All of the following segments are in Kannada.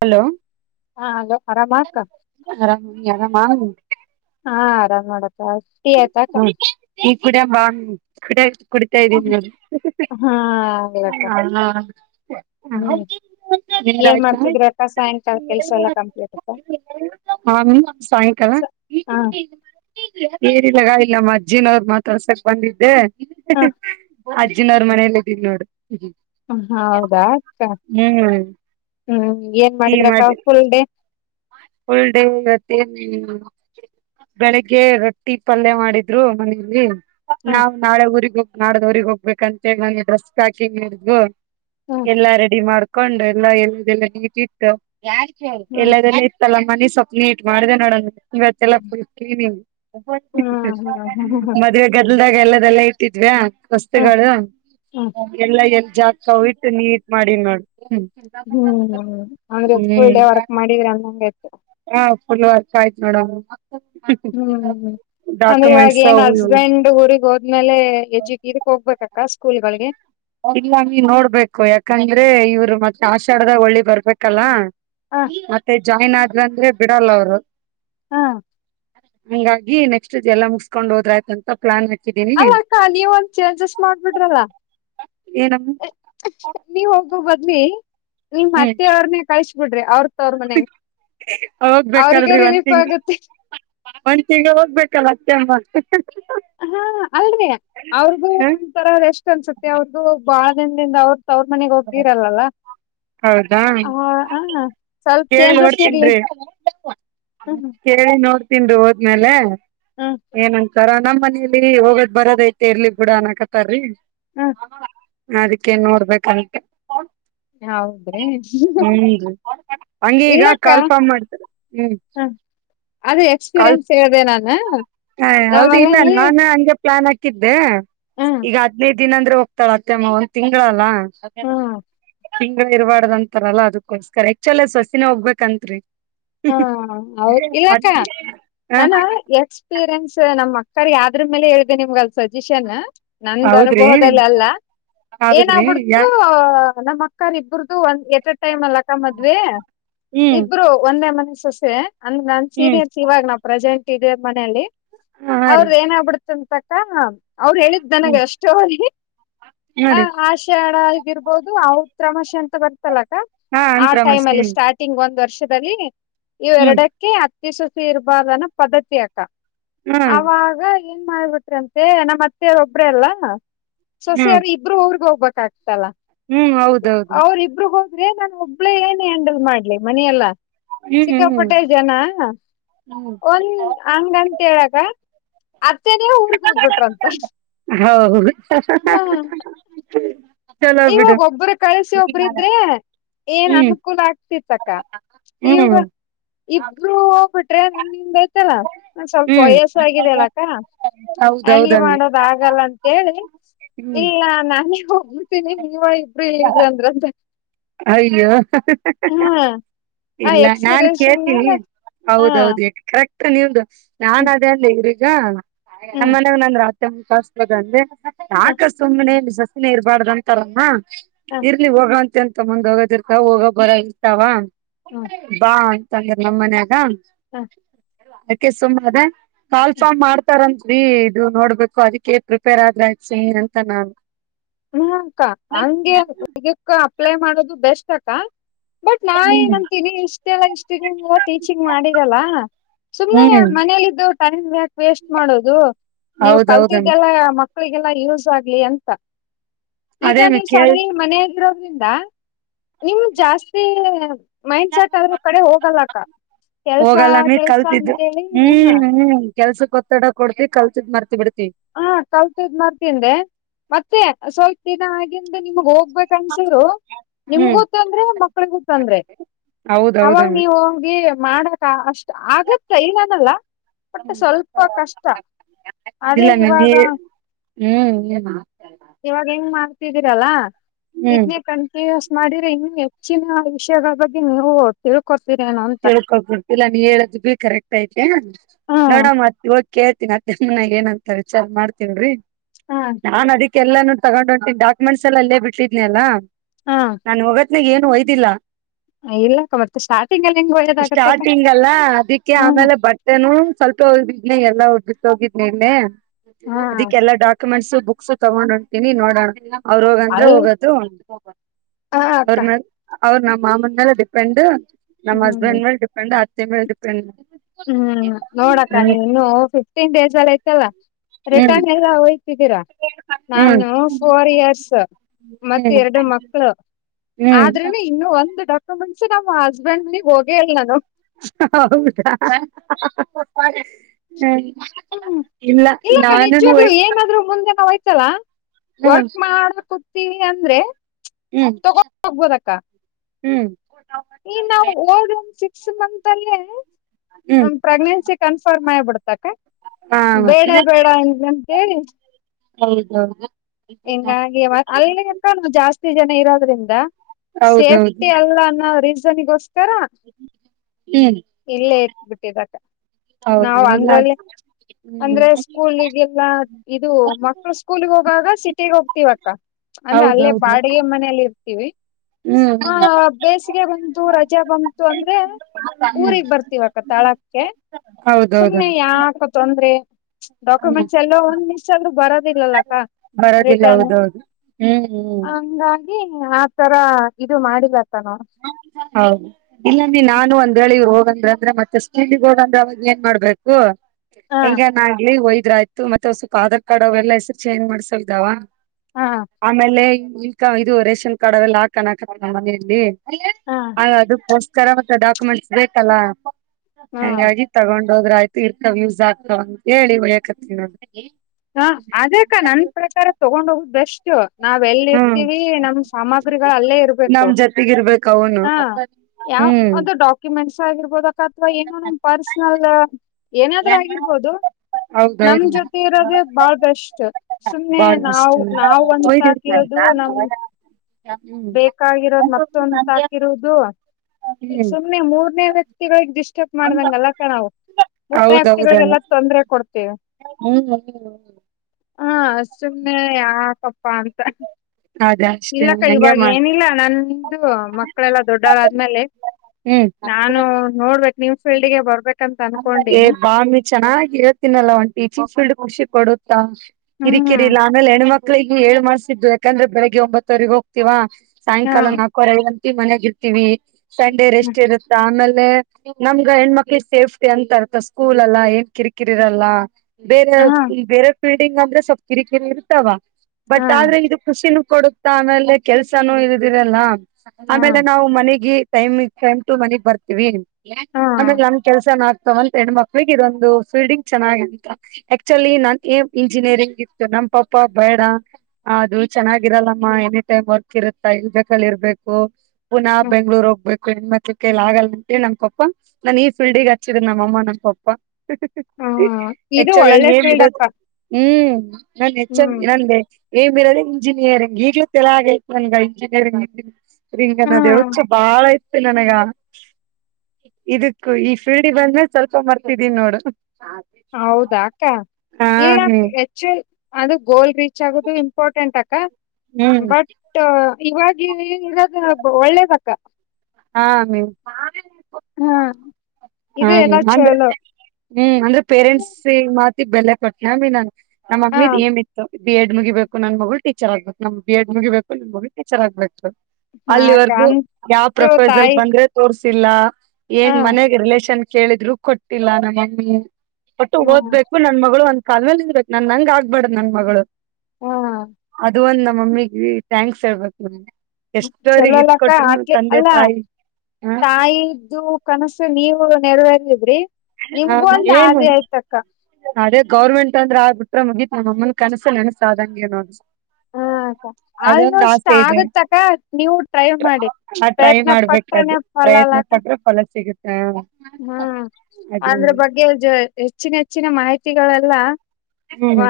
ಹಲೋ ಹಾ ಹಲೋ ಆರಾಮ ಅಕ್ಕ ಆರಾಮ ನೀ ಆರಾಮ್ ಹ ಹಾ ಆರಾಮ್ ನೋಡಕ್ಕ ಟೀ ಆಯ್ತಾ ಅಕ್ಕ ಹ್ಮ ಈಗ ಕುಡಿಯಂ ಬಾ ಡ ಕುಡಿತಾ ಇದೀನಿ ಹಾ ಆಗ್ಲಕ್ಕ ಹ ಹ್ಮ್ ನಿಂದು ಏನ್ ಆಯ್ತಾ ಮಾಡ್ತಿದ್ರಿ ಅಕ್ಕ ಸಾಯಂಕಾಲ ಕೆಲ್ಸ ಎಲ್ಲ ಕಂಪ್ಲೀಟ್ ಅಕ್ಕ ಹಾ ಸಾಯಂಕದ ಹ ಏರಿಲ್ಲ ನಮ್ಮ ಅಜ್ಜಿನವ್ರರು ಮಾತ್ಡಾಸಕ್ಕೆ ಬಂದಿದ್ದೆ ಹ ಅಜ್ಜಿನರ್ ಮನೆಯಲ್ಲಿ ತಿನ್ನೋಡು. ಹ ಹೌದಾಯತಾ. ಹ್ಮ್ ಹ್ಮ್. ಏನ್ ಟೀ ಮಾಡಿದ್ರಕ್ಕ ಮಾಡಿ ಫುಲ್ ಡೇ. ಫುಲ್ ಡೇ ಇರುತ್ತೆ ಬೆಳಿಗ್ಗೆ ರೊಟ್ಟಿ ಪಲ್ಯ ಮಾಡಿದ್ರು ಮನೇೆಯಲ್ಲಿ. ಹ ನಾವು ನಾಳೆ ಊರಿಗೆ ಹೋಗ. ನಾಡದವ್ರಿಗೆ ಹೋಗಬೇಕಂತೇಳಿ ನನಗೆ ಡ್ರೆಸ್ ಪ್ಯಾಕಿಂಗ್ ಹಡ್ದು. ಹ್ಮ ಎಲ್ಲಾ ರೆಡಿ ಮಾಡ್. ಹ ಕೊಂಡು ಎಲ್ಲಾ ಎಲ್ಲದೆಲ್ಲ ನೀಟ್ಟ ಇಟ್ಟ ಯಾರಿಗಿ ಕೇಳ ಎಲ್ಲ ಹ್ಮ್ ಇತ್ತಲ್ಲ ಮನಿ ಸಪ್ನೀಟ್ ಮಾಡ್ದೆ ನೋಡಂಗ ಇವತ್ತೆಲ್ಲ ಫುಲ್ ಕ್ಲೀನಿಂಗ್. ಹ್ಮ್ ಹ್ಮ್ ಹ್ಮ್ [unintelligible] ಹ್ಮ್ ಮದ್ವೆ ಗದ್ದಲ ಅಂದಾಗ್ ಎಲ್ಲದಲ್ಲೇ ಇಟ್ಟಿದ್ವ್ಯಾ? ಹ್ಮ್ ರಸ್ತೆಗಳು, ಹ್ಮ್ ಎಲ್ಲ ಎ ಜಾಸ್ [unintelligible] ಇಟ್ಟು ನೀಟ್ ಮಾಡಿ ನೋಡು ಹ್ಮ್, ಹ್ಮ. ಅಂದ್ರೆ ಇವತ್ ಫುಲ್ಲಡೇ ವರ್ಕ್ ಮಾಡಿದ್ರ ಅನ್ನ ಗತ್ತ [unintelligible] ಹಾ, ಫುಲ್ ಅವರ್ಸ್ ಆಯ್ತು ಮೇಡಮ್. ಹ್ಮ್. ಅಂದ್ರೆ ಇವಾಗ ಡಾಕ್ಯುಮೆಂಟ್ಸ್ ಏನ್ ಅವು ಇವು ಹಸ್ಬೆಂಡ್ ಊರಿಗ್ ಹೋದ್ಮೇಲೆ, ಎಜುಕಇದುಕ್ಕೆ ಹೋಗ್ಬೇಕಕ್ಕ ಸ್ಕೂಲ್ ಗಳಿಗೆ? ಇಲ್ಲ ನೀ ನೋಡ್ಬೇಕು ಯಾಕಂದ್ರೆ ಇವ್ರು ಮತ್ತೆ ಆಷಾಢದಾಗ ಒಳ್ಳಿ ಬರ್ಬೇಕಲ್ಲ. ಹ ಮತ್ತೆ [unintelligible] ಚೈನಾ [unintelligible] ಇಲ್ಲಂದ್ರೆ ಬಿಡಲ್ಲ ಅವರು. ಹಾ ಹಂಗಾಗಿ ನೆಕ್ಟ್ ಇದ್ ಎಲ್ಲ ಮುಗಸ್ಕೊಂಡ್ ಹೋದ್ರ ಆಯ್ತಂತ ಪ್ಲಾನ್ ಹಾ ಅಲ್ಲ ಅಕ್ಕ, ನೀವ ಒಂದ ಚೇಂಜಸ್ ಮಾಡ್ಬಿಡ್ರಲ್ಲ. ಏನಮ್ಮ ನೀವ ಹೋಗಬ ್ಮ [unintelligible] ನೀವ್ ಹ್ಮ್ ಮತ್ತೆ ಅವರ್ನೆ ಕಳ್ಸ ಬಿಡ್ರಿ, ಅವ್ರ ತವ್ರ ಮನೆಗೆ [unintelligible] ಅವ್ರಿಗೆ ಹೋಗ್ಬೇಕಲ್ರಿ ಒಂದ್ ರಿಲೀಫ್ ತಿಂಗ ಆಗುತ್ತೆ ಒಂದ್ ತಿಂಗಳ್ ಹೋಗ್ಬೇಕಲ್ಲ ಅತ್ತೆ ಅಮ್ಮ. ಇ [unintelligible] ಹಾ, ಅಲ್ರಿ ಅವ್ರಗು ಹ ಒಂದ ತರ ರೆಷ್ಟ್ ಅನ್ಸುತ್ತೆ, ಅವ್ರಗು ಬಾಳ ದಿನದಿಂದ ಅವ್ರ ತವರ್ ಮನೆಗೆ ಹೋಗ್ತಿರಲ್ಲಲ್ಲ. ಹೌದಾ ಹ ಹಾ, ಸ್ವಲ್ಪ ಕೇಳಿ ಚೇಂಜಸ್ ಇರಲಿ. ನೋಡ್ತೀನ್ರಿ ಹ ತಿಂದು ಹೋದ್ಮೇಲೆ ಏನ್ ಹಂಗ್ಸಾರ? ನಮ್ ಮನೇಲಿ ಹೋಗೋದ್ ಬರೋದ ಐತೆ, ಇರ್ಲಿ ಬುಡು ಅನಾಕತ್ತಾರೀ. ಹ್ಮ್ ಅದಕ್ಕೆನ್ ನೋಡ್ಬೇಕ ಹೌದ್ರಿ. [unintelligible] ಹ್ಮ್ ಹಂಗೆ ಈಗ ಇಲ್ಲಕ್ಕ. ಕಾಲ್ಫಾರ್ಮ್ ಮಾಡ್ತಾರ ಹ್ಮ್ ಹಾ. ಅದೇ ಕಾಲ್ ಎಕ್ಸ್ಪೀರಿಯನ್ಸ್ ಹೇಳ್ದೆ ನಾನು, ನಮ್ ಹೌದು ಇಲ್ಲ ಮನೆಯಲ್ಲಿ ನಾನ ಹಂಗೆ ಪ್ಲಾನ್ ಹಾಕಿದ್ದೆ ಈಗ ಅದಲೇ [unintelligible] ದಿನ ಅಂದ್ರೆ ಹೋಗ್ತಾಳ ಅತ್ತಮ್ಮ, ಒಂದ್ ತಿಂಗಳಲ್ಲಾ? ಹ್ಮ ಹ್ಮ್ [unintelligible] ತಿಂಗಳ ಇರಬಾರಡ್ದ ಅಂತಾರಲ್ಲ ಅದಕ್ಕೋಸ್ಕರ ಯಕ್ಚುಲ ಸಸಿನ ಹೋಗ್ಬೇಕಂತ್ರಿ. ಹಾ ಹೌದ ಅದ್ ಇಲ್ಲಾಕ್ಕ ಹಾ ನಾನ ಎಕ್ಸ್ಪೀರಿಯನ್ಸ್ ನಮ್ಮ ಸರಿ ಆದ್ರೆ ಮೇಲೆ ಹೇಳ್ದಿದೆ ನಿಮ್ಗ ಅಲ್ ಸಜೆಷನ್ ನಂದ್ ಹೌದ್ರಿ ಅನುಭವದಲ್ಲಿ ಅಲ್ಲ ಹೌದ್ರಿ ಯಾ ಏನಾಗಬಿಡ್ತು ನಮ್ಮ್ ಅಕ್ಕನ್ ಇಬರದುು ಒಂದ್ ಎಟ ಟೈಮ್ ಅಲ್ಲ ಅಕ್ಕ ಮದುವೆ ಹ್ಮ್ ಇಬ್ಬರು ಒಂದೆ ಮನೆ ಸೊಸೆ ಅಂದ್ರ ನಾನ್ ಹ್ಮ್ ಸೀನಿಯರ್ಸ್ ಇವಾಗ ನಾವು ಪ್ರಜೆನೆಟ್ ಇದೆ ಮನೆಯಲ್ಲಿ ಹಾ ಹಾ ರೀ ಅವರು ಏನಾಗ್ಬಿಡತ ಅಂತ ಅಕ್ಕ ಹ ಹ ಅವ್ರು ಹೇಳಿದ್ದ ನನಗ್ ಹ್ಮ್ ಅಷ್ಟೇ ರಿ ಹಾ ರೀ ಆಷಾಡ ಆಗಿರ್ಬಹದು ಅವರ ಪ್ರಮೋಷನ್ ಅಂತ ಹೊಸದು ಅಲ್ಲ ಅಕ್ಕ ಹಾ ಅ ಅಂತ್ರ ಮಸಿ ಟೈಮ್ನಲ್ಲಿ ಹ್ಮ್ ಸ್ಟಾರ್ಟಿಂಗ್ ಒಂದ್ ವರ್ಷ ದಲ್ಲಿ ಇವು ಹ್ಮ್ ಎರಡಕ್ಕೆ ಹತ್ತು ಅತ್ತಿ ಸೋಸಿ ಇರಬಾರ್ದ ಅನ್ನೋ ಪದ್ಧತಿ ಅದು ಹಾ ಅವಾಗ ಏನ್ ಮಾಡ್ಬಿಟೆ ಅಂದ್ರೆ ನಮ್ಮ್ ಅತ್ತೆ ಒಬ್ಬರೇ ಅಲ್ಲ ಏನ್ ಸೂಸೇರು ಇಬ್ಬರೂ ಊರಿಗೆ ಹೋಗಿಬೇಕು ತಾತ್ಕಾಲಾ ಹೂ ಹೌದೌ ಹೌದೌ ಹೌದು ಹೇ ನಾನು ಒಬ್ಳೇ ಹೇಗೆ ಹ್ಯಾಂಡಲ್ ಮಾಡಲಿ ಮನೆಯೆಲ್ಲಾ ಹ್ಮ್ ಹ್ಮ್ ಸಿಕ್ಕಾಪಟ್ಟೆ ಜನ ಒಂದ ಹಂಗ ಅಂತ ಹೇಳಕ್ ಅತ್ತೆದು ಊರು ಹೌೌ ಹಾ [inaudible] ಇವಾಗ ಒಬ್ಬರು ಕಳಸಿ ಒಬ್ರ ಇದ್ರೆ ಏನ್ ಹ್ಮ್ ಅನುಕೂಲ ಆಗ್ತಿತ್ತಕ್ಕ ಇವಾಗ ಹ್ಮ್ ಇಬ್ರುೂ ಹೋಗ್ಬಿಟ್ರೆ ನಮಿಂದ ಐತಲ್ಲ ನಾ ಸ್ವಲ್ಪ ಹ್ಮ್ ವಯಸ್ಸ ಆಗಿದೆ ಅಲ್ಲ ಅಕ್ಕ ಹ್ಯಾಂಡಲ್ ಹೌದೌದಮ್ಮಿ ಮಾಡೋದ ಆಗಲ್ಲ ಅಂತೇಳಿ ಹ್ಮ್ ಇಲ್ಲ ನಾನೇ ಹೋಗಿತಿನಿ ನಾನೇ ಹೋಗಿತಿನಿ ನೀವು ಇಬ್ಬರು ಇರಿ ಅಂತ ಹೇಳಿದರು ಅಂತೆ [unintelligible] ಅಯ್ಯೋ ಆ ಇಲ್ಲ ನಾನ್ ಎಕ್ಸ್ಪಿರೇಷನ್ ಕೇಳ್ತೀನಿ ಮೇಲೆ ಹಾ ಹೌದೌದು ಕರೆಕ್ಟ್ ನೀ ಹೋಗಾ [inaudible] ನಾನ್ ಹ್ಮ್ ಅದೇ ಅಂದೇ ಇಬ್ಬರಿಗ ಜಾ ನಮ್ಮ ಹ್ಮ್ ಮನ್ಯಾಗ ನಂದರ [inaudible] ಚಂದ್ ಕೆಲ್ಸ್ತಡೆನ್ಲೆ ಹ ಯಾಕ ಸುಮ್ಮನೆ ಸುಮ್ನೆ ಇರಬಾರದು ಅಂತರ ಮ ಹ ಇರ್ಲಿ ಹೋಗಂ ಎಂತ ಮುಂದ್ ಹೋಗೋದಿರ್ತವ ಹೋಗ ಬರವ ಇರ್ತವ ಹ [unintelligible] ಬ ತ್ತ ಅಂದ್ರು ನಮ್ ಮನ್ಯಗ ಹ ಅದಕ್ಕೆ ಸುಮ್ ಆದೆ ಕಾಲ್ಫಾಮ್ ಮಾಡ್ತಾರಂತ ಈ ಇದು ನೋಡ್ಬೇಕು ಅದಿಕೆ ಪ್ರಿಪೇರ್ ಆದ್ರ ಆಯ್ತ್ ಸುಮ್ನೆ ಇರು ಅಂತ ನಾನ್. ಹ್ಮ ಅಕ್ಕ ಹಂಗೆಗಕ್ಕ ಪ್ಲೇ ಮಾಡೋದು ಬೆಸ್ಟ್ ಅಕ ಬಟ್ ನಾ ಹ್ಮ್ ಏನಂತೀನಿ ಇಷ್ಟೆಲ್ಲ ಇಷ್ಟ ಎಲ್ಲ ಟೀಚಿಂಗ್ ಮಾಡಿರಲ್ಲ ಸುಮ್ನೆ ಹ್ಮ್ ಮನೇಲ್ಲಿದ್ದು ತನಿ ಯಾಕ್ ವೇಸ್ಟ್ ಮಾಡೋದು ನೀವು ಹೌದೌದಮ್ಮಿ ಕಲ್ತಿದ್ದೆಲ್ಲ ಆ ಮಕ್ಳಿಗ್ ಎಲ್ಲ ಯೂಸ್ ಆಗ್ಲಿ ಅಂತ. ಈಗ ಅದೇಮ್ಮಿ ನೀ ಕೇಳಿ ಸದನ್ಲಿ ಮನೆಗಿರೋದ್ ರಿಂದ ನಿಮ್ ಜಾಸ್ತಿ ಮೈಂಡ್ಸೆಟ್ ಆದ್ರ ಕಡೆ ಹೋಗಲ್ಲಕ್ಕ ಕೆಲ್ಸ ಹೋಗಲ್ಲಮ್ಮಿ ಕೆಲ್ಸ ಕಲ್ತಿದ್ದು ಅಂತೇಳಿ ಏನ ಹ್ಮ್ [unintelligible] ಹ್ಮ್ ಕೆಲ್ಸಕ್ ಒತ್ತಡ ಕೊಡ್ತಿವಿ ಕಲ್ತಿದ್ ಮರ್ತಿ ಬಿಡ್ತಿವಿ ಹಾ ಕಲ್ತದ್ ಮರ್ತಿಂದೆ ಮತ್ತೆ ಸ್ವಲ್ಪ್ ದಿನ ಆಗಿಂದ ನಿಮ್ಗ್ ಹೋಗ್ ಹೋಗ್ಬೇಕು ಅನ್ಸಿದ್ರು ನಿಮ್ಗೂ ಹ್ಮ್ ತೊಂದ್ರೆ ಮಕ್ಳಿಗೂ ತೊಂದ್ರೆ ಅವಗ ಹೌದೌದಮ್ಮಿ ನೀವು ಹೋಗಿ ಮಾಡಕ ಅಷ್ ಸ್ಟ್ ಆಗತ್ತ ಇಲ್ಲನಲ್ಲ ಬಟ್ ಸ್ವಲ್ಪ ಕಷ್ಟ ಅದೇ ಇಲ್ಲ ನೀ ಹದ ಹ್ಮ್ ಏನ ಇವಗ ಹೆಂಗ್ ಮಾಡ್ ತ್ತಿದಿರಲ ಹ್ಮ್ ಇದ್ನೆ ಕಂಟಿನ್ಯೂಸ್ ಮಾಡಿರ ಇನ್ನು ಹೆಚ್ಚಿನ ವಿಷಯಗಳ ಬಗ್ಗೆ ನೀವು ತಿಳ್ಕೊ ತಿಳ್ಕೊಬಡ್ತಿಲ್ಲ ನೀ ಹೇಳದು ಭೀ ಕರೆಕ್ಟ್ ಐತೆ ಹ್ಮ್ ನೋಡಮ್ ಮತ್ ಇವತ್ ಕೇಳ್ತೀನಿ ಅದೆ ಮನ್ಯಾಗ ಏನಂತರ ಮನ್ಯಗ ವಿಚಾರ ಮಾಡ್ತನ್ರೀ. ಹ್ಮ್ ನಾನ್ ಅದಕ್ಕೆಲ್ಲಾನ. ತಗೊಂಡುಂಟಿದ್ದ ಡಾಕ್ಯುಮೆಂಟ್ ಎಲ್ಲೇ ಬಿಟ್ಟಿದನಲ್ಲ. ನಾ ಹೋಗ. ಮುಂದೆ ಏನು ಒಯ್ದಿಲ್ಲಾ ಇಲ್ಲ ಕ ಮರ್ತ ಶ ಸ್ಟಾರ್ಟಿಂಗ್ ಅಲ್ಲ ಅದಕ್ಕೆ ಹ್ಮ್ ಆಮೇಲೆ ಬಟ್ಟೆನು ಸ್ವಲ್ಪ ಉ ಇಲ್ಲಿ ಎಲ್ಲಾ ಉುಡ್ಸ ಹೋಗಿದ್ನಿ ಇನೆ ಹ್ಮ್ ಅದಿಕ್ಕೆಲ್ಲ ಡಾಕ್ಯುಮೆಂಟ್ಸ್ ಬುಕ್ಸ್ ತಗೊಂಡಿರ್ತಿನಿ ನೋಡಾಡ್ತ ಅವ್ರ ಹೋಗಂದ್ರೆ ಅಲ್ ಹೋಗದುಟ ಹ ಅವ್ರ ಅಕ್ಕ ಮ ಅವ್ರು ನಮ್ಮ ಮಾಮನ ಮೇಲೆ ಡಿಪೆಂಡ ನಮಸ್ತೆ ಹ್ಮ್ ಲ್ ಡಿಪೆಂಡ್ ತಮ ಕ ಹ್ಮ್ ನೋಡಕ್ಕ ನೀ ಇನ್ನು ಷ್ಟಿ ಷ್ಟಿ ನ್ ಢೇಸ್ ಲ ಹ್ಮ್ ರಿಟರ್ನ್ ಎದ ಹಯ್ತಿದ್ದೀರಾ ಹ್ಮ್ ನಾನು ಫೋರ್ ಇಯರ್ಸ್ ಮತ್ತ ಹ್ಮ್ ಎರಡು ಮಕ್ಕಳು ಹ್ಮ್ ಆದ್ರೂನು ಇನ್ನು ಒಂದುಡಕ್ ಮುಂಚೆ ನಮ್ಮ್ ಹಸ್ಬೆಂಡ್ ನಿಗ್ ಹೋಗೇ ಹೇಳ ನಾನು ಹೌ ಹ ಹ್ಮ ಹ್ಮ್ ಇಲ್ಲಕ್ಕ ನಿಜವಾಗ್ಲು ಒಯ್ ಏನಾದ್ರು ಮುಂದೆನ ಹೋಯ್ತಲ್ಲ ಹ್ಮ್ ವರ್ಕ್ ಮಾಡ ಕೂತಿೀವಿ ಅಂದ್ರೆ ಹ್ಮ್ ತ ಕಬ ತಾ ಹ್ಮ್ ಈ ನಾ ನಾವ್ ಸುಮಂತಲ್ಲ ಹ್ಮ್ ಪ್ರೆಗ್ನೆನ್ಸಿ ಕನ್ಫರ್ಮ್ ಆಬಿಡ್ತ ಹಾ ಬೇಡ ಬೇಡಂತಿ ಹೌದೌದು ಹಾಸ್ತಿ ಜನ ಇರೋದ್ರಿಂದ ಹೌದೌದು ಸೇಫ್ಟಿ ಅಲ್ಲನ ಬೇಸಷ್ಟ ರ ಹ್ಮ್ ಇಲ್ಲೇ ಇತ್ ಬಿಟ್ಟಿದಕ್ಕ ಹೌದು ನಾವವು ಇಲ್ಲ ಅಂದ್ರಲ್ಲ ಹ್ಮ್ ಅಂದ್ರೆ ಸ್ಕೂಲ್ಗೆಲ್ಲ ಇದು ಮಕ್ಳು ಸ್ಕೂಲ್ಗ ಹೋಗಾಗ ಸಿಟಿಗ ಹೋಗ್ತವಕ್ಕ ಅಂದ್ರೆ ಅಲ್ಲೇ ಹೌದೌದು ಬಾಡಿಗೆ ಮನಲಿ ವಿ ಹ್ಮ್ ಹಾ ಬೇಸ ಬಂತು ರಜಾ ಬಂತು ಅಂದ್ರೆ, ಹ್ಮ್ ಊರಿಗ್ ಬರ್ತಿವಕ ತಾಳಾಕಕ್ಕೆ ಹೌದೌದು ಸುಮ್ನೆ ಯಾಕ ಅಂದ್ರ ಅಂದ್ರೆ ಏನ್ ಡಾಕ್ಯುಮೆಂಟ್ಸ್ ಎಲ್ಲ ಒಂದು ಮಿಸ್ ಆದ್ರೂ ಬರದಿಲ್ಲ ಅಲ್ಲ ಕಾ ಬರೋದಿಲ್ಲ ರಿಟನ್ ಹೌದೌದು ಹ್ಮ್ ಹ್ಮ್ ಹಂಗಾ ಏ ಆ ತರ ಇದು ಮಾಡಿಲ್ಲ ತನು [unintelligible] ಹೌದು ಇಲ್ಲಂದ ನಾನು ಒಂದೇಳಿ [unintelligible] ಬಂದ್ರ ಅಂದ್ರೆ ಮತ್ತೆ ಸ್ಕೂಂಡಿಗೋಡ್ ಅಂದ್ರೆ ಅವಾಗ ಏನ್ ಮಾಡ್ಬೇಕು ಹಾ ಹೆಂಗ್ಯಾ ನಾಗಲಿ ಇತ್ ಇದ್ರ ಆಯ್ತು ಮತ್ತೆ ಸುಪ ಆಧಾರ್ ಕಾರ್ಡ್ ಅವೆಲ್ಲ ಹೆಸರು ಚೇಂಜ್ ಮಾಡಸ್ಕ್ ಇದವ ಹಾ ಆಮೇಲೆ ಇಂಕಾ ಇದು ರೇಷನ್ ಕಾರ್ಡ್ ಅವೆೆಲ್ಲ ಹಾಕಣಕ ಮನೆಯಲ್ಲಿ ಇದೇನ್ ಹಾ ಅ ಅದು ಕರೆವಂದ್ರ ಡಾಕ್ಯುಮೆಂಟ್ಸ್ ಬೇಕಲ್ಲಾ ಹಾ. ಹಂಗಾಗಿ ತಗೊಂಡ್ ಹೋದ್ರ ಅಯ್ತು ಇರ್ತವ ಯೂಸ್ ಆಗ್ತವ ಅಂತ ಹೇಳಿ ಒಯಕತ್ತಿನ ನೋಡು ಹಾ ಅದೇ ಅಕ್ಕ ನನ್ ಪ್ರಕಾರ ತಗೊಂಡ ಹೋಗುದು ಬೆಷ್ಟ್ ಷ್ಟ್ ನಾವ್ ಎಲ್ಲಿ ಹ್ಮ್ ಇರ್ತೀವಿ ನಮ್ಮ ಸಾಮಗ್ರಿಗಳು ಅಲ್ಲೇ ಇರ್ಬೇಕು ನಮ್ ಜೊತೆಗ ಇರ್ಬೇಕ ಅವನು ಹ, ಯಾವ ಹ್ಮ್ ಒಂದು ಡಾಕ್ಯುಮೆಂಟ್ಸ್ ಆಗಿರ್ಬೋದ ಅಥವಾ ಇನ್ನೊ ನ ಪರ್ಸನಲ್ ಏನಾದ್ರೂ ಆಗಿರ್ಬೋದು ನಮ್ ಹೌದೌದು ಜೊತೆ ಇರೋದ ಬಾಳ್ದಷ್ಟ್ ಸುಮ್ಮ್ನೆ ಬಾಳ ಇಷ್ಟ ನಾವ್ ನಾವು ಅಂತ ಒಯ್ದಿಡ್ತ ಹಾಕಿರೋದು ನಮ್ ಹ್ಮ್ ಬೇಕಾಗಿರೋದು ಮತ್ತೊಂದು ಸಾಕಿರುದು ಹ್ಮ್ ಸುಮ್ನೆ ಮೂರನೇ ವ್ಯಕ್ತಿಗಳಿಗೆ ಡಿಸ್ಟ್ರೆಬ್ ಮಾಡ್ದಂಗಲ್ಲ ಕಣವು ಮೂರ್ನೇ ಹೌದೌದ ಹಕ್ತಿರಾಗಲ್ಲ ತೊಂದ್ರೆ ಕೊಡ್ತೇವಿ ಹ್ಮ್ ಹ್ಮ್ ಹಾ ಅಷ್ಟ್ಸುನೆ ಯಾ ಪಾನ್ಕ ಅದ ಅಷ್ಟೇ ಇಲ್ಲಕ್ಕ ಹಂಗೆ ಇವಾಗ ಮಾಡ ಏನಿಲ್ಲ ನಂದು ಮಕ್ಕಳೆಲ್ಲಾ ದೊಡ್ಡವರ್ ಆದ್ ಮೇಲೆ ಹ್ಮ್ ನಾನೂ ನೋಡ್ಬೇಕ್ ನಿಮ್ಮ್ ಫೀಲ್ಡ್ ಗೆ ಬರ್ಬೇಕ ಹೇ ಬಾಮಿ ಚೆನ್ನಾಗಿ ಹೇಳ್ತಿನಲ್ಲ ಒಂ ಟೀಚಿಂಗ್ ಫೀಲ್ಡ್ ಕುಶ್ [unintelligible] ಕೊಡು [unintelligible] ಕಿರಿಕಿರಿ ಹ್ಮ್ ಇಲ್ಲ ಆಮೇಲೆ ಹೆಣುಮಕ್ [unintelligible] ಮಕ್ಕಳಿಗೆ ಹೇಳ್ ಮಾಡ್ಸಿದ್ದು ಯಾಕಂದ್ರೆ ಬೆಳಗ್ಗೆ ಒಂಬತ್ತುವರಿಗಿ ಹೋಗ್ತೀವಾ ಹಾ ಸಾಯಂಕಾಲಾ ನಾಕುವರೆ ಮನ್ಯಾಗ ಇರ್ತೀವಿ ಸಂಡೆ ರೆಸ್ಟ್ ಇರುತ್ತಾ ಆಮೇಲೆ [inaudible] ನಮ್ಗ ಹೆಣ್ಮಕ್ಳಿಗೆ ಸೇಫ್ಟ ಎಂತರ್ಥ ಸ್ಕೂಲ್ ಎಲ್ಲಾ ಏನ್ ಕಿರಿಕಿರಿ ಇರಲ್ಲಾ ಬೇರೆ ಹಾ ಬೇರೆ ಫೀಲ್ಡಿಂಗ್ ಅಂದ್ರೆ ಸೊಪ್ ಕಿರಿಕಿರಿ ಇರ್ತಾವಾ ಹಾ ಬಟ್ ಆದ್ರೆ ಇದು ಖುಷಿನು ಕೊಡುತ್ತಾ ಆಮೇಲೆ ಕೆಲ್ಸನೂ ಇರುದಿರಲ್ಲ ಆಮೇಲೆ ನಾವು ಮನಿಗಿ ಟೈಮಿಗ್ ಟೈಮ್ ಟು ಮನಿಗ್ ಬರ್ತೀವಿ ಹಾ ಹಾ ಅಂದ್ರೆ ನಮ ಕೆಲ್ಸಾ ಹೆಣ ಮಕ್ಳಿಗೆ ಇದೊಂದು ಫೀಲ್ಡಿಂಗ್ ಚೆನ್ನಾಗ ಅಂತ ಆಕ್ಚುಲಿ ನಾನ್ ಏಮ್ ಇಂಜಿನಿಯರಿಂಗ್ ಇತ್ತು ನಮ್ ಪಪ್ಪಾ ಬೇಡ ಅದು ಚೆನ್ನಾಗಿರಲ್ಲಮ್ಮ ಎನಿ ಟೈಮ್ ವರ್ಕ್ ಇರುತ್ತ ಎಲ್ಲಿಬೇಕಲ್ಲಿ ಇರ್ಬೇಕು ಪುನಃ ಬೆಂಗ್ಳೂರು ಹೋಗ್ಬೇಕು ಹೆ ಮತ್ತೆ ಆಗಲ್ಲ ಅಂತ ಹೇಳಿ ನಮ ಪಪ್ಪ ನನ್ನಾ ಈ ಫೀಲ್ಡಿಗಿ ನಮ್ಮ ಅಮ್ಮ ನಮ್ಮ ಪಪ್ಪಾ ಹ್ಮ್ ಇದು ಆಕ್ಚುಲ್ ನನ್ ಒಳ್ಳೆ ಏನ್ ಫೀಲ್ಡ್ ಇರೋದು ಅಕ್ಕ ಹ್ಮ್ ನನ್ ಹ್ಮ್ ಹೆಚ್ಚಾಗಿ ನಂದೇ ಏಮ್ ಇರೋದೇ ಇಂಜಿನಿಯರಿಂಗ್ ಈಗ್ಲೂ ತಲ್ಯಾಗೈತಿ ನನ್ಗ ಇಂಜಿನಿಯರಿಂಗ್ ರರಿಂಗನ ಹ್ಮ್ [inaudible] ಬಾಳ ಯತ ನನಗ ಇದಕ್ಕೂ ಈ ಫೀಲ್ಡಿಗಿ ಬಂದ್ಮೇಲೆ ಸ್ವಲ್ಪ ಮರ್ತಿದೀನಿ ನೋಡು ಹೌದಾ ಅಕ್ಕಾ ಹಾ ಇಲ್ಲ ಹ್ಮ್ ಹೆಚ್ಚುಲ್ ಅದು ಗೋಲ್ ರೀಚ್ ಆಗುದು ಇಂಪಾರ್ಟೆಂಟ್ ಆತ ಹ್ಮ್ ಬಟ್ ಇವಾಗ [unintelligible] ಅ ಒಳ್ಳೆದಕ್ಕ [inaudible] ಹಾ ಮೇ [inaudible] ಹಾ ಇದು ಎಲ್ಲ ಚಲೋ ಹ್ಮ್ ಅಂದ್ರೆ ಪೇರೆಂಟ್ಸ್ ಮಾತಿಗೆ ಬೆಲ್ಲ ಕೊಟ್ಟಲಮಿ ನನ್ ನಮ್ಮ ಹ ಅಮ್ಮೀದ್ ಏನಿತ್ತು ಬಿ ಎಡ್ ಮುಗಿಬೇಕು ನನ್ ಮಗಳುು ಟೀಚರ್ ಆಗ್ಬೇಕು ನಮ್ ಬಿ ಎಡ್ ಮುಗಿಬೇಕು ನನ್ ಮಗು ಟೀಚರ್ ಆಗ್ಬೇಕು ಹಾ ಅಕ್ಕ ಅಲ್ಲಿವರೆಗೂ ಅಂತು ಯಾವ ಪ್ರೊಫೈಲ್ಲ್ ತಾಯಿ ಬಂದ್ರೆ ತೋರ್ಸ ಇಿಲ್ಲ ಹಾ ಮನೆಗೆ ರಿಲೇಶನ್ ಕೇಳಿದ್ರು ಕೊಟ್ಟಿಲ್ಲ ನಮ್ಮಮ್ಮ ಒಟ್ಟು ಹ್ಮ್ ಓದ್ಬೇಕು ನನ್ ಮಗಳು ಅಂತ [inaudible] ಕಾಲ ಮೇಲೆ ಇರ್ಬೇಕು ನನ್ ನಂಗಗೆ ಆಗ್ಬೇಡ್ದ ನನ್ ಮಗಳು ಹಾ [unintelligible] ಅದು ಒಂದ [unintelligible] ಮಮ್ಮಿಗೆ ಥ್ಯಾಂಕ್ಸ್ ಹೇಳ್ಬೇಕ ನಗೆ ಚಲೋ ಅಲ್ಲಕ್ಕ ಆಟ್ಲಿ ಅಲ್ಲ ತಾಯಿ ಹ ತಾಯಿದ್ದು ಕನಸ ನೀವು ನೆರದೇರಿದ್ರಿ ಹ ಏನು ಅದೇ ಗೌರ್ಮೆಂಟ್ ಅಂದ್ರೆ ಆಗ್ಬು ಗೀತ್ ನಮ್ಮ ನಮ್ಮ ಕನಸ ನೆನಸ ಆದಂಗೆನೋ ಹ ಆಲ್ಮೋಸ್ಟ್ ಆಗತ್ತಕ್ಕ ನೀವು ಟ್ರೈ ಮಾಡಿ ಆ ಟ್ರೈ ಪ್ರಯತ್ನ ಪಟ್ರನೆೇ ಮಾಡ್ಬೇಕದು ಫಲಲ್ಲ ಪ್ರಯತ್ನ ಪಟ್ರೆ ಫಲ ಸಿಗುತ್ತೆ ಹ್ಮ್ ಅದು ಅಂದ್ರ ಬಗ್ಗೆ ಹೆಚ್ಚಿನ ಹೆಚ್ಚಿನ ಮಾಹಿತಿ ಗಳೆಲ್ಲ ಆ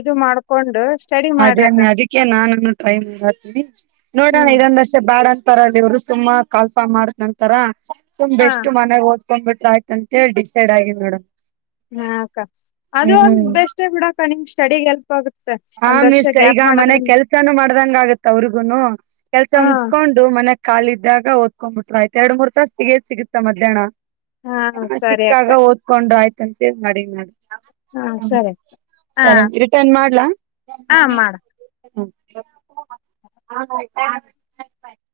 ಇದು ಮಾಡ ಅದೇಮ್ಮಿ ಅದಕ್ಕೆ ನಾನನ್ನು ಟ್ರೈ ಮಾಡತೀನಿ ನೋಡೋಣ ಹ್ಮ್ ಇದೊಂದ ವಷ ಬಾಡಂತ ತಾರಲ್ಲಿವರು ಸುಮ್ಮಾ ಕಾಲ್ ಫಾರ್ಮ ಮಾಡ್ತಿ ನಂತರ ಸುಮ್ ಹ ಬೆಸ್ಟ್ ಮನೆ ಹ ಕಕ್ಬ ಬಿಟ್ರ ಆಯ್ತ ಅಂತೇಳ ಡಿಸೈಡ್ ಆಗಿ ಮೇಡ್ ಹಾಕ್ಕ ಅದು ಒಂದ್ ಬೆಸ್ೇ ಬಿಡಾಕ ನಿಮ ಚಡಿಗಲ್ ಹ ಮಿಸ ಈಗ ಮನೆ ಕೆಲ್ಸಾನು ಮಾಡ್ದಂಗ ಆಗತ್ತ ಅವ್ರಿಗುನು ಕೆಲ್ಸ ಹ ಮುಗಸ್ಕೊಂಡು ಮನೆ ಕಾಲಿದ್ದಾಗ ಓದ್ಕೊಂಡು ಆಯ್ತ್ ಎರಡು ಮೂರ್ ತಾಸ ಸಿಗದ್ ಸಿಗುತ್ತ ಮ್ಯಾಹ್ನ ಹಾ ಹ ಸರಿ ಅಕ್ಕ ಸಿಕ್ಕಾಗ ಓದ್ಕೊಂಡು ಆಯ್ತು [unintelligible] ಚ ಮಾಡಿ ಮಾಡಿ ಹಾ ಹ್ಮ ಸರಿ ಅಕ್ಕ ಹಾ ಸರಿ ರಿಟರ್ನ್ ಮಾಡ ಹಾ ಮಾಡ ಹ [unintelligible]